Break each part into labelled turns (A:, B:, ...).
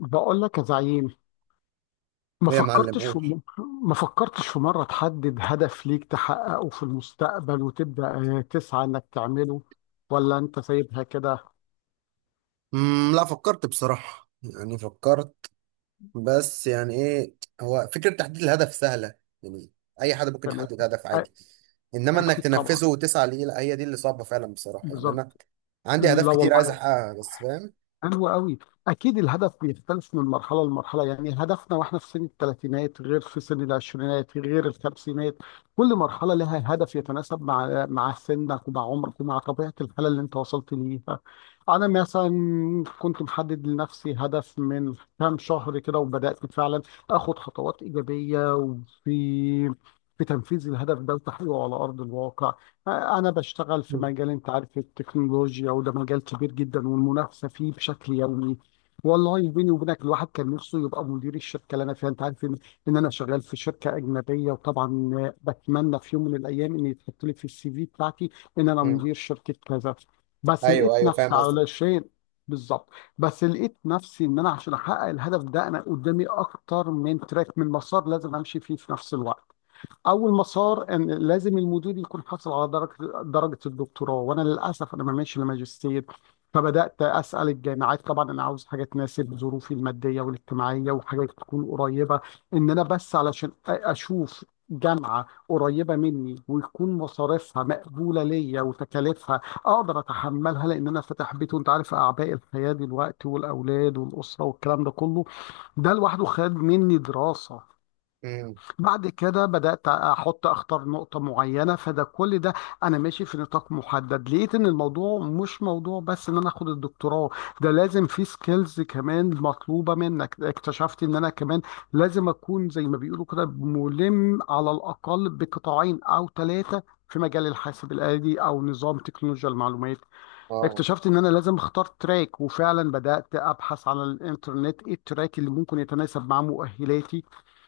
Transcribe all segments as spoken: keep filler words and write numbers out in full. A: بقول لك يا زعيم. ما
B: ايه يا معلم،
A: فكرتش في
B: قول.
A: م- ما فكرتش في مرة تحدد هدف ليك تحققه في المستقبل وتبدأ، آه، تسعى إنك تعمله، ولا أنت سايبها كده؟
B: امم لا، فكرت بصراحة، يعني فكرت، بس يعني ايه. هو فكرة تحديد الهدف سهلة، يعني اي حد ممكن
A: تمام.
B: يحدد هدف
A: أ-
B: عادي. انما انك
A: أكيد طبعا.
B: تنفذه وتسعى ليه، لا هي دي اللي صعبة فعلا بصراحة. يعني
A: بالظبط.
B: انا عندي اهداف
A: لا
B: كتير عايز
A: والله،
B: احققها، بس فاهم.
A: حلو قوي. اكيد الهدف بيختلف من مرحله لمرحله، يعني هدفنا واحنا في سن الثلاثينات غير في سن العشرينات غير الخمسينات. كل مرحله لها هدف يتناسب مع مع سنك ومع عمرك ومع طبيعه الحاله اللي انت وصلت ليها. انا مثلا كنت محدد لنفسي هدف من كام شهر كده، وبدات فعلا اخد خطوات ايجابيه وفي في تنفيذ الهدف ده وتحقيقه على ارض الواقع. أنا بشتغل في
B: مم.
A: مجال، أنت عارف، التكنولوجيا، وده مجال كبير جدا والمنافسة فيه بشكل يومي. والله بيني وبينك الواحد كان نفسه يبقى مدير الشركة اللي أنا فيها، أنت عارف إن إن أنا شغال في شركة أجنبية. وطبعا آه، بتمنى في يوم من الأيام إن يتحط لي في السي في بتاعتي إن أنا
B: امم
A: مدير شركة كذا. بس
B: ايوه
A: لقيت
B: ايوه،
A: نفسي
B: فاهم قصدك.
A: علشان… بالظبط. بس لقيت نفسي إن أنا عشان أحقق الهدف ده أنا قدامي أكتر من تراك، من مسار لازم أمشي فيه في نفس الوقت. اول مسار ان لازم المدير يكون حاصل على درجه درجه الدكتوراه، وانا للاسف انا ما ماشي لماجستير. فبدات اسال الجامعات، طبعا انا عاوز حاجه تناسب ظروفي الماديه والاجتماعيه وحاجه تكون قريبه، ان انا بس علشان أ- اشوف جامعه قريبه مني ويكون مصاريفها مقبوله ليا وتكاليفها اقدر اتحملها، لان انا فاتح بيت وانت عارف اعباء الحياه دلوقتي والاولاد والاسره والكلام ده كله. ده لوحده خد مني دراسه.
B: امم
A: بعد كده بدأت أحط أختار نقطة معينة، فده كل ده أنا ماشي في نطاق محدد، لقيت إن الموضوع مش موضوع بس إن أنا أخد الدكتوراه، ده لازم في سكيلز كمان مطلوبة منك. اكتشفت إن أنا كمان لازم أكون زي ما بيقولوا كده ملم على الأقل بقطاعين أو ثلاثة في مجال الحاسب الآلي أو نظام تكنولوجيا المعلومات.
B: اه
A: اكتشفت ان انا لازم اختار تراك، وفعلا بدأت ابحث على الانترنت ايه التراك اللي ممكن يتناسب مع مؤهلاتي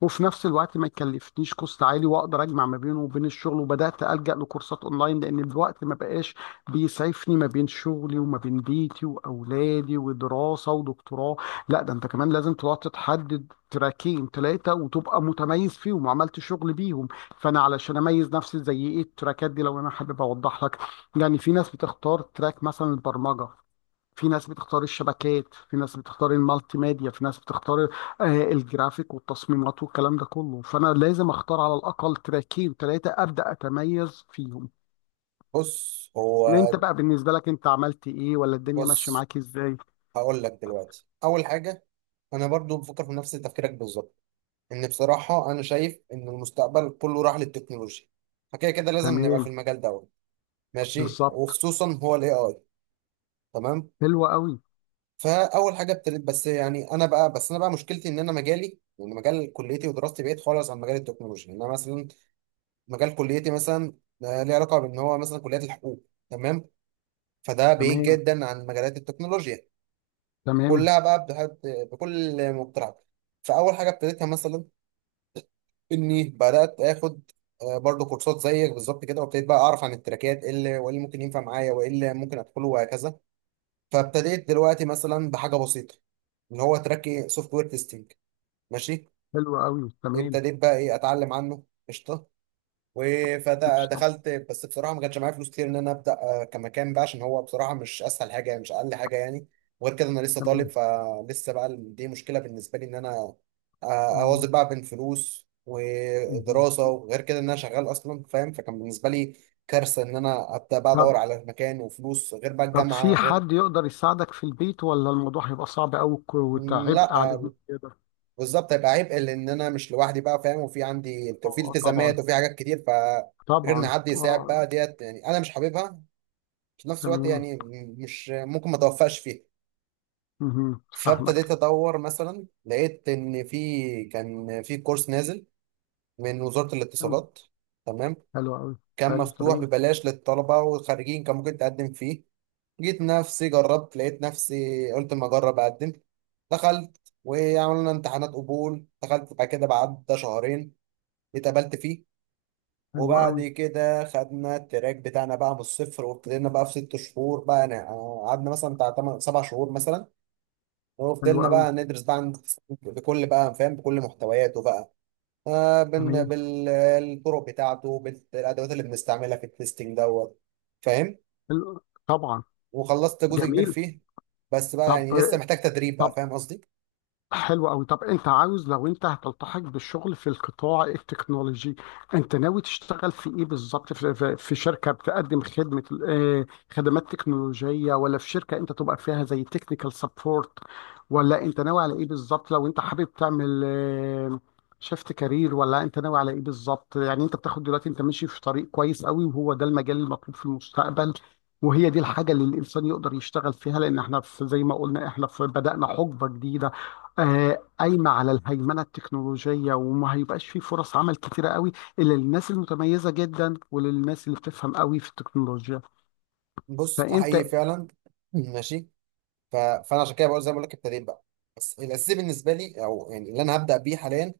A: وفي نفس الوقت ما يكلفنيش كوست عالي واقدر اجمع ما بينه وبين الشغل. وبدأت ألجأ لكورسات اونلاين لان الوقت ما بقاش بيسعفني ما بين شغلي وما بين بيتي واولادي ودراسة ودكتوراه. لا ده انت كمان لازم تقعد تتحدد تراكين ثلاثة وتبقى متميز فيهم وعملت شغل بيهم. فأنا علشان أميز نفسي زي إيه التراكات دي، لو أنا حابب أوضح لك، يعني في ناس بتختار تراك مثلا البرمجة، في ناس بتختار الشبكات، في ناس بتختار المالتي ميديا، في ناس بتختار آه، الجرافيك والتصميمات والكلام ده كله. فأنا لازم أختار على الأقل تراكين ثلاثة أبدأ أتميز فيهم.
B: بص هو
A: أنت بقى بالنسبة لك أنت عملت إيه، ولا الدنيا ماشية
B: بص،
A: معاك إزاي؟
B: هقول لك دلوقتي. اول حاجة، انا برضو بفكر في نفس تفكيرك بالظبط. ان بصراحه انا شايف ان المستقبل كله راح للتكنولوجيا، فكده كده لازم نبقى في
A: تمام.
B: المجال دوت. ماشي،
A: بالظبط.
B: وخصوصا هو الاي اي. تمام.
A: حلو قوي.
B: فاول حاجه ابتديت، بس يعني انا بقى بس انا بقى مشكلتي ان انا مجالي، يعني مجال كليتي ودراستي بعيد خالص عن مجال التكنولوجيا. يعني انا مثلا مجال كليتي مثلا، آه، ليه علاقه بان هو مثلا كليه الحقوق. تمام. فده بعيد
A: تمام.
B: جدا عن مجالات التكنولوجيا
A: تمام.
B: كلها بقى. بتحب- بكل مقترحات. فاول حاجه ابتديتها مثلا اني بدات اخد، آه، برضو كورسات زيك بالظبط كده. وابتديت بقى اعرف عن التراكات، ايه اللي وايه اللي ممكن ينفع معايا وايه اللي ممكن ادخله وهكذا. فابتديت دلوقتي مثلا بحاجه بسيطه، اللي هو تراك سوفت وير تيستنج. ماشي.
A: حلو قوي. تمام.
B: ابتديت بقى ايه، اتعلم عنه. قشطه.
A: مش صح.
B: فدخلت، بس بصراحه ما كانش معايا فلوس كتير ان انا ابدا آه، كمكان بقى، عشان هو بصراحه مش اسهل حاجه يعني، مش اقل حاجه يعني. وغير كده انا لسه طالب،
A: تمام.
B: فلسه بقى دي مشكله بالنسبه لي ان انا آه،
A: أه.
B: اواظب بقى بين فلوس
A: مهم.
B: ودراسه. وغير كده ان انا شغال اصلا فاهم، فكان بالنسبه لي كارثه ان انا ابدا بقى ادور
A: طب،
B: على مكان وفلوس غير بقى
A: طب
B: الجامعه
A: في
B: غير.
A: حد يقدر يساعدك في البيت ولا الموضوع هيبقى صعب أوي
B: مم،
A: وتعبء
B: لا آه،
A: عليهم كده؟
B: بالظبط، هيبقى عبء لان انا مش لوحدي بقى فاهم، وفي عندي
A: اه،
B: وفي
A: آه، طبعا.
B: التزامات وفي حاجات كتير. ف غير ان
A: طبعا،
B: حد يساعد
A: اه.
B: بقى ديت، يعني انا مش حاببها في نفس الوقت
A: تمام.
B: يعني، مش ممكن ما توفقش فيها.
A: مهم، فاهمك.
B: فابتديت ادور، مثلا لقيت ان في كان في كورس نازل من وزارة
A: تمام.
B: الاتصالات. تمام.
A: حلو أوي.
B: كان
A: حلو.
B: مفتوح
A: تمام.
B: ببلاش للطلبة والخريجين، كان ممكن تقدم فيه. جيت نفسي جربت، لقيت نفسي قلت ما اجرب اقدم. دخلت وعملنا امتحانات قبول، دخلت بعد كده بعد شهرين اتقبلت فيه.
A: حلو
B: وبعد
A: أوي.
B: كده خدنا التراك بتاعنا بقى من الصفر، وابتدينا بقى في ست شهور بقى، أنا- قعدنا مثلا بتاع تمن سبع شهور مثلا.
A: حلو
B: وفضلنا
A: أوي.
B: بقى ندرس بقى عن- بكل بقى فاهم بكل محتوياته بقى، آه بن
A: تمام.
B: بالطرق بتاعته، بالادوات اللي بنستعملها في التستنج دوت. فاهم.
A: حلو. طبعا.
B: وخلصت جزء كبير
A: جميل.
B: فيه، بس بقى
A: طب،
B: يعني لسه محتاج تدريب
A: طب
B: بقى فاهم قصدي.
A: حلو قوي، طب انت عاوز، لو انت هتلتحق بالشغل في القطاع التكنولوجي، انت ناوي تشتغل في ايه بالظبط، في, في في شركة بتقدم خدمة، آه، خدمات تكنولوجية، ولا في شركة انت تبقى فيها زي تكنيكال سبورت، ولا انت ناوي على ايه بالظبط؟ لو انت حابب تعمل شيفت كارير، ولا انت ناوي على ايه بالظبط؟ يعني انت بتاخد دلوقتي، انت ماشي في طريق كويس قوي، وهو ده المجال المطلوب في المستقبل، وهي دي الحاجة اللي الإنسان يقدر يشتغل فيها. لأن احنا في، زي ما قلنا، احنا في بدأنا حقبة جديدة آه، قايمة على الهيمنة التكنولوجية، وما هيبقاش فيه فرص عمل كتيرة قوي إلا للناس المتميزة جدا وللناس اللي بتفهم قوي في التكنولوجيا.
B: بص، ده
A: فأنت…
B: حقيقي فعلا. ماشي. ف... فانا عشان كده بقول زي ما بقول لك، التدريب بقى بس الاساسي بالنسبه لي. او يعني اللي انا هبدا بيه حاليا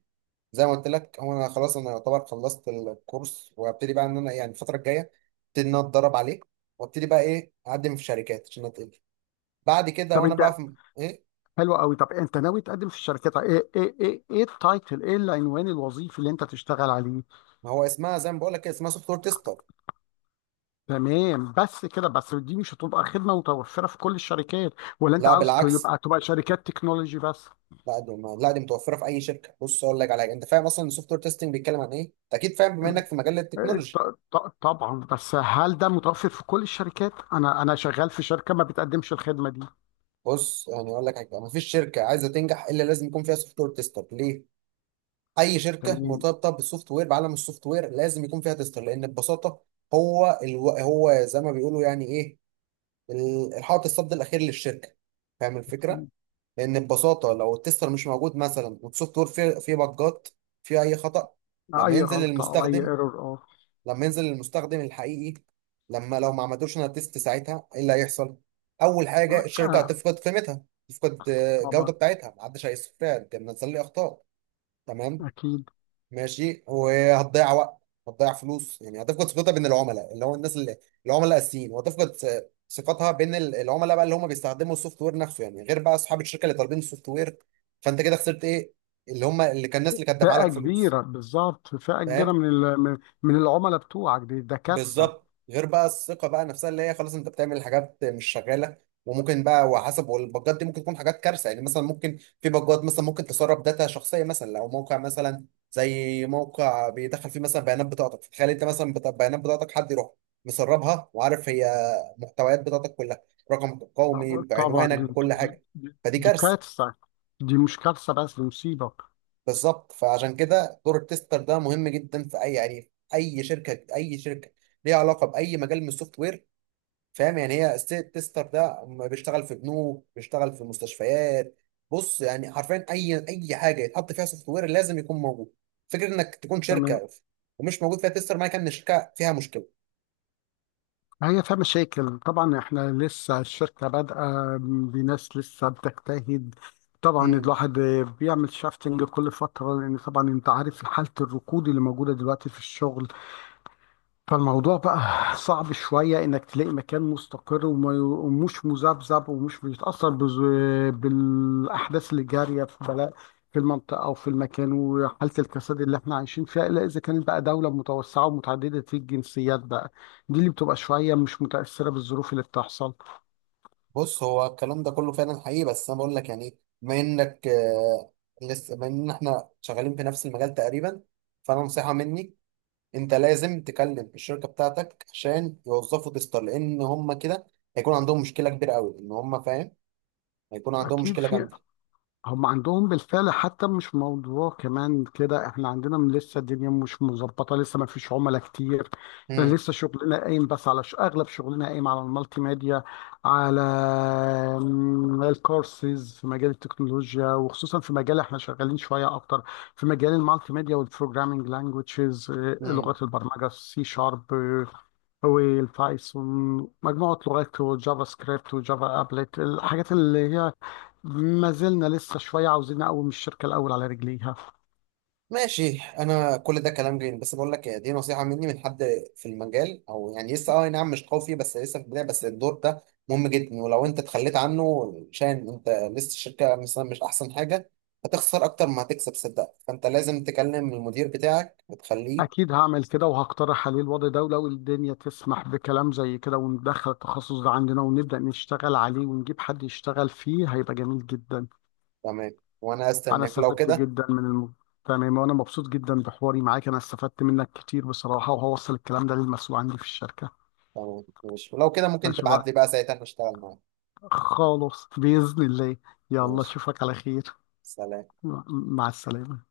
B: زي ما قلت لك، هو انا خلاص انا يعتبر خلصت الكورس. وابتدي بقى ان انا يعني الفتره الجايه ابتدي ان انا اتدرب عليه، وابتدي بقى ايه اقدم في شركات عشان اتقبل بعد كده،
A: طب
B: وانا
A: أنت،
B: بقى في ايه.
A: حلو قوي، طب أنت ناوي تقدم في الشركات، طيب، إيه إيه إيه إيه التايتل، إيه العنوان الوظيفي اللي أنت تشتغل عليه؟
B: ما هو اسمها زي ما بقول لك كده، اسمها سوفت وير تيستر.
A: تمام، بس كده، بس دي مش هتبقى خدمة متوفرة في كل الشركات، ولا أنت
B: لا
A: عاوز
B: بالعكس،
A: يبقى تبقى شركات تكنولوجي بس؟
B: لا دي ما- لا دي متوفره في اي شركه. بص اقول لك على حاجه، انت فاهم اصلا السوفت وير تيستنج بيتكلم عن ايه، انت اكيد فاهم بما انك في مجال
A: آه،
B: التكنولوجي.
A: ط- ط- طبعا، بس هل ده متوفر في كل الشركات؟ انا انا شغال في شركه ما بتقدمش الخدمه دي.
B: بص يعني اقول لك حاجه، ما فيش شركه عايزه تنجح الا لازم يكون فيها سوفت وير تيستر. ليه؟ اي شركه
A: تمام.
B: مرتبطه بالسوفت وير، بعالم السوفت وير لازم يكون فيها تستر. لان ببساطه هو الو... هو زي ما بيقولوا يعني ايه، ال- الحائط الصد الاخير للشركه. فاهم الفكره؟ لان ببساطه لو التستر مش موجود مثلا، والسوفت وير فيه فيه بجات، فيه اي خطا، لما
A: أي
B: ينزل
A: غلطة أو أي
B: للمستخدم،
A: ايرور، أه.
B: لما ينزل للمستخدم الحقيقي، لما لو ما عملتوش انا تيست، ساعتها ايه اللي هيحصل؟ اول حاجه الشركه
A: آه،
B: هتفقد قيمتها، تفقد آه، الجوده
A: طبعا.
B: بتاعتها، ما حدش هيستفاد، نزل لي اخطاء. تمام.
A: أكيد.
B: ماشي. وهتضيع وقت، هتضيع فلوس، يعني هتفقد ثقتها بين العملاء، اللي هو الناس اللي العملاء الاساسيين. وهتفقد ث- ثقتها بين ال- العملاء بقى، اللي هم بيستخدموا السوفت وير نفسه يعني، غير بقى اصحاب الشركه اللي طالبين السوفت وير. فانت كده خسرت ايه؟ اللي هم اللي كان الناس اللي كانت دافعه
A: فئة
B: لك فلوس.
A: كبيرة، بالظبط، فئة كبيرة
B: فاهم؟
A: من ال- من من العملاء بتوعك دي، ده كارثة.
B: بالظبط، غير بقى الثقه بقى نفسها اللي هي خلاص انت بتعمل حاجات مش شغاله. وممكن بقى وحسب، والباجات دي ممكن تكون حاجات كارثه. يعني مثلا ممكن في باجات مثلا ممكن تسرب داتا شخصيه. مثلا لو موقع مثلا، زي موقع بيدخل فيه مثلا بيانات بطاقتك، تخيل انت مثلا بتا- بيانات بطاقتك حد يروح مسربها، وعارف هي محتويات بطاقتك كلها، رقمك القومي،
A: طب- طبعا
B: بعنوانك،
A: دي،
B: بكل
A: دي,
B: حاجه.
A: دي,
B: فدي
A: دي
B: كارثه.
A: كارثة. دي مش كارثة بس دي مصيبة.
B: بالظبط، فعشان كده دور التستر ده مهم جدا في اي يعني اي شركه، اي شركه ليها علاقه باي مجال من السوفت وير. فاهم يعني؟ هي ستيت تيستر ده بيشتغل في بنوك، بيشتغل في مستشفيات. بص يعني، حرفيا اي اي حاجه يتحط فيها سوفت وير لازم يكون موجود. فكره انك تكون
A: تمام.
B: شركه ومش موجود فيها تيستر، معنى كان ان الشركه فيها مشكله.
A: هي فيها مشاكل طبعا، احنا لسه الشركة بادئة بناس لسه بتجتهد. طبعا
B: مم.
A: الواحد بيعمل شافتنج كل فترة، لأن طبعا انت عارف حالة الركود اللي موجودة دلوقتي في الشغل. فالموضوع بقى صعب شوية إنك تلاقي مكان مستقر وما- ومش مذبذب ومش بيتأثر بز- بالأحداث اللي جارية في بلاء في المنطقة أو في المكان، وحالة الكساد اللي إحنا عايشين فيها، إلا إذا كانت بقى دولة متوسعة ومتعددة الجنسيات بقى، دي اللي بتبقى شوية مش متأثرة بالظروف اللي بتحصل.
B: بص، هو الكلام ده كله فعلا حقيقي، بس انا بقول لك يعني إيه، بما انك آه، لسه، بما ان احنا شغالين في نفس المجال تقريبا، فانا نصيحه مني، انت لازم تكلم الشركه بتاعتك عشان يوظفوا تيستر، لان هم كده هيكون عندهم مشكله كبيره قوي ان هم فاهم، هيكون عندهم
A: أكيد
B: مشكلة
A: في،
B: جامدة.
A: هم عندهم بالفعل، حتى مش موضوع كمان كده، احنا عندنا من لسه الدنيا مش مظبطه، لسه ما فيش عملاء كتير.
B: امم
A: لسه شغلنا قايم بس على ش... اغلب شغلنا قايم على المالتي ميديا، على م- الكورسز في مجال التكنولوجيا، وخصوصا في مجال احنا شغالين شويه اكتر في مجال المالتي ميديا والبروجرامينج لانجويجز. لغه
B: امم
A: البرمجه السي شارب والبايثون، مجموعه لغات وجافا سكريبت وجافا ابلت، الحاجات اللي هي ما زلنا لسه شوية عاوزين نقوم الشركة الأول على رجليها.
B: ماشي، انا كل ده كلام جميل، بس بقول لك إيه، دي نصيحة مني من حد في المجال، او يعني لسه اه نعم مش قوي فيه بس لسه في البداية. بس الدور ده مهم جدا، ولو انت اتخليت عنه عشان انت لسه الشركة مثلا مش احسن حاجة، هتخسر اكتر ما هتكسب صدق. فانت لازم تكلم المدير بتاعك وتخليه.
A: أكيد هعمل كده، وهقترح عليه الوضع ده، ولو الدنيا تسمح بكلام زي كده وندخل التخصص ده عندنا ونبدأ نشتغل عليه ونجيب حد يشتغل فيه هيبقى جميل جدا.
B: تمام، وانا
A: أنا
B: استناك لو
A: استفدت
B: كده.
A: جدا من الم... تمام، وأنا مبسوط جدا بحواري معاك، أنا استفدت منك كتير بصراحة، وهوصل الكلام ده للمسؤول عندي في الشركة.
B: تمام، ماشي، ولو كده ممكن تبعت
A: أشوفك
B: لي بقى ساعتها نشتغل معاك.
A: خالص بإذن الله. يلا
B: ماشي،
A: أشوفك على خير.
B: سلام.
A: مع مع السلامة.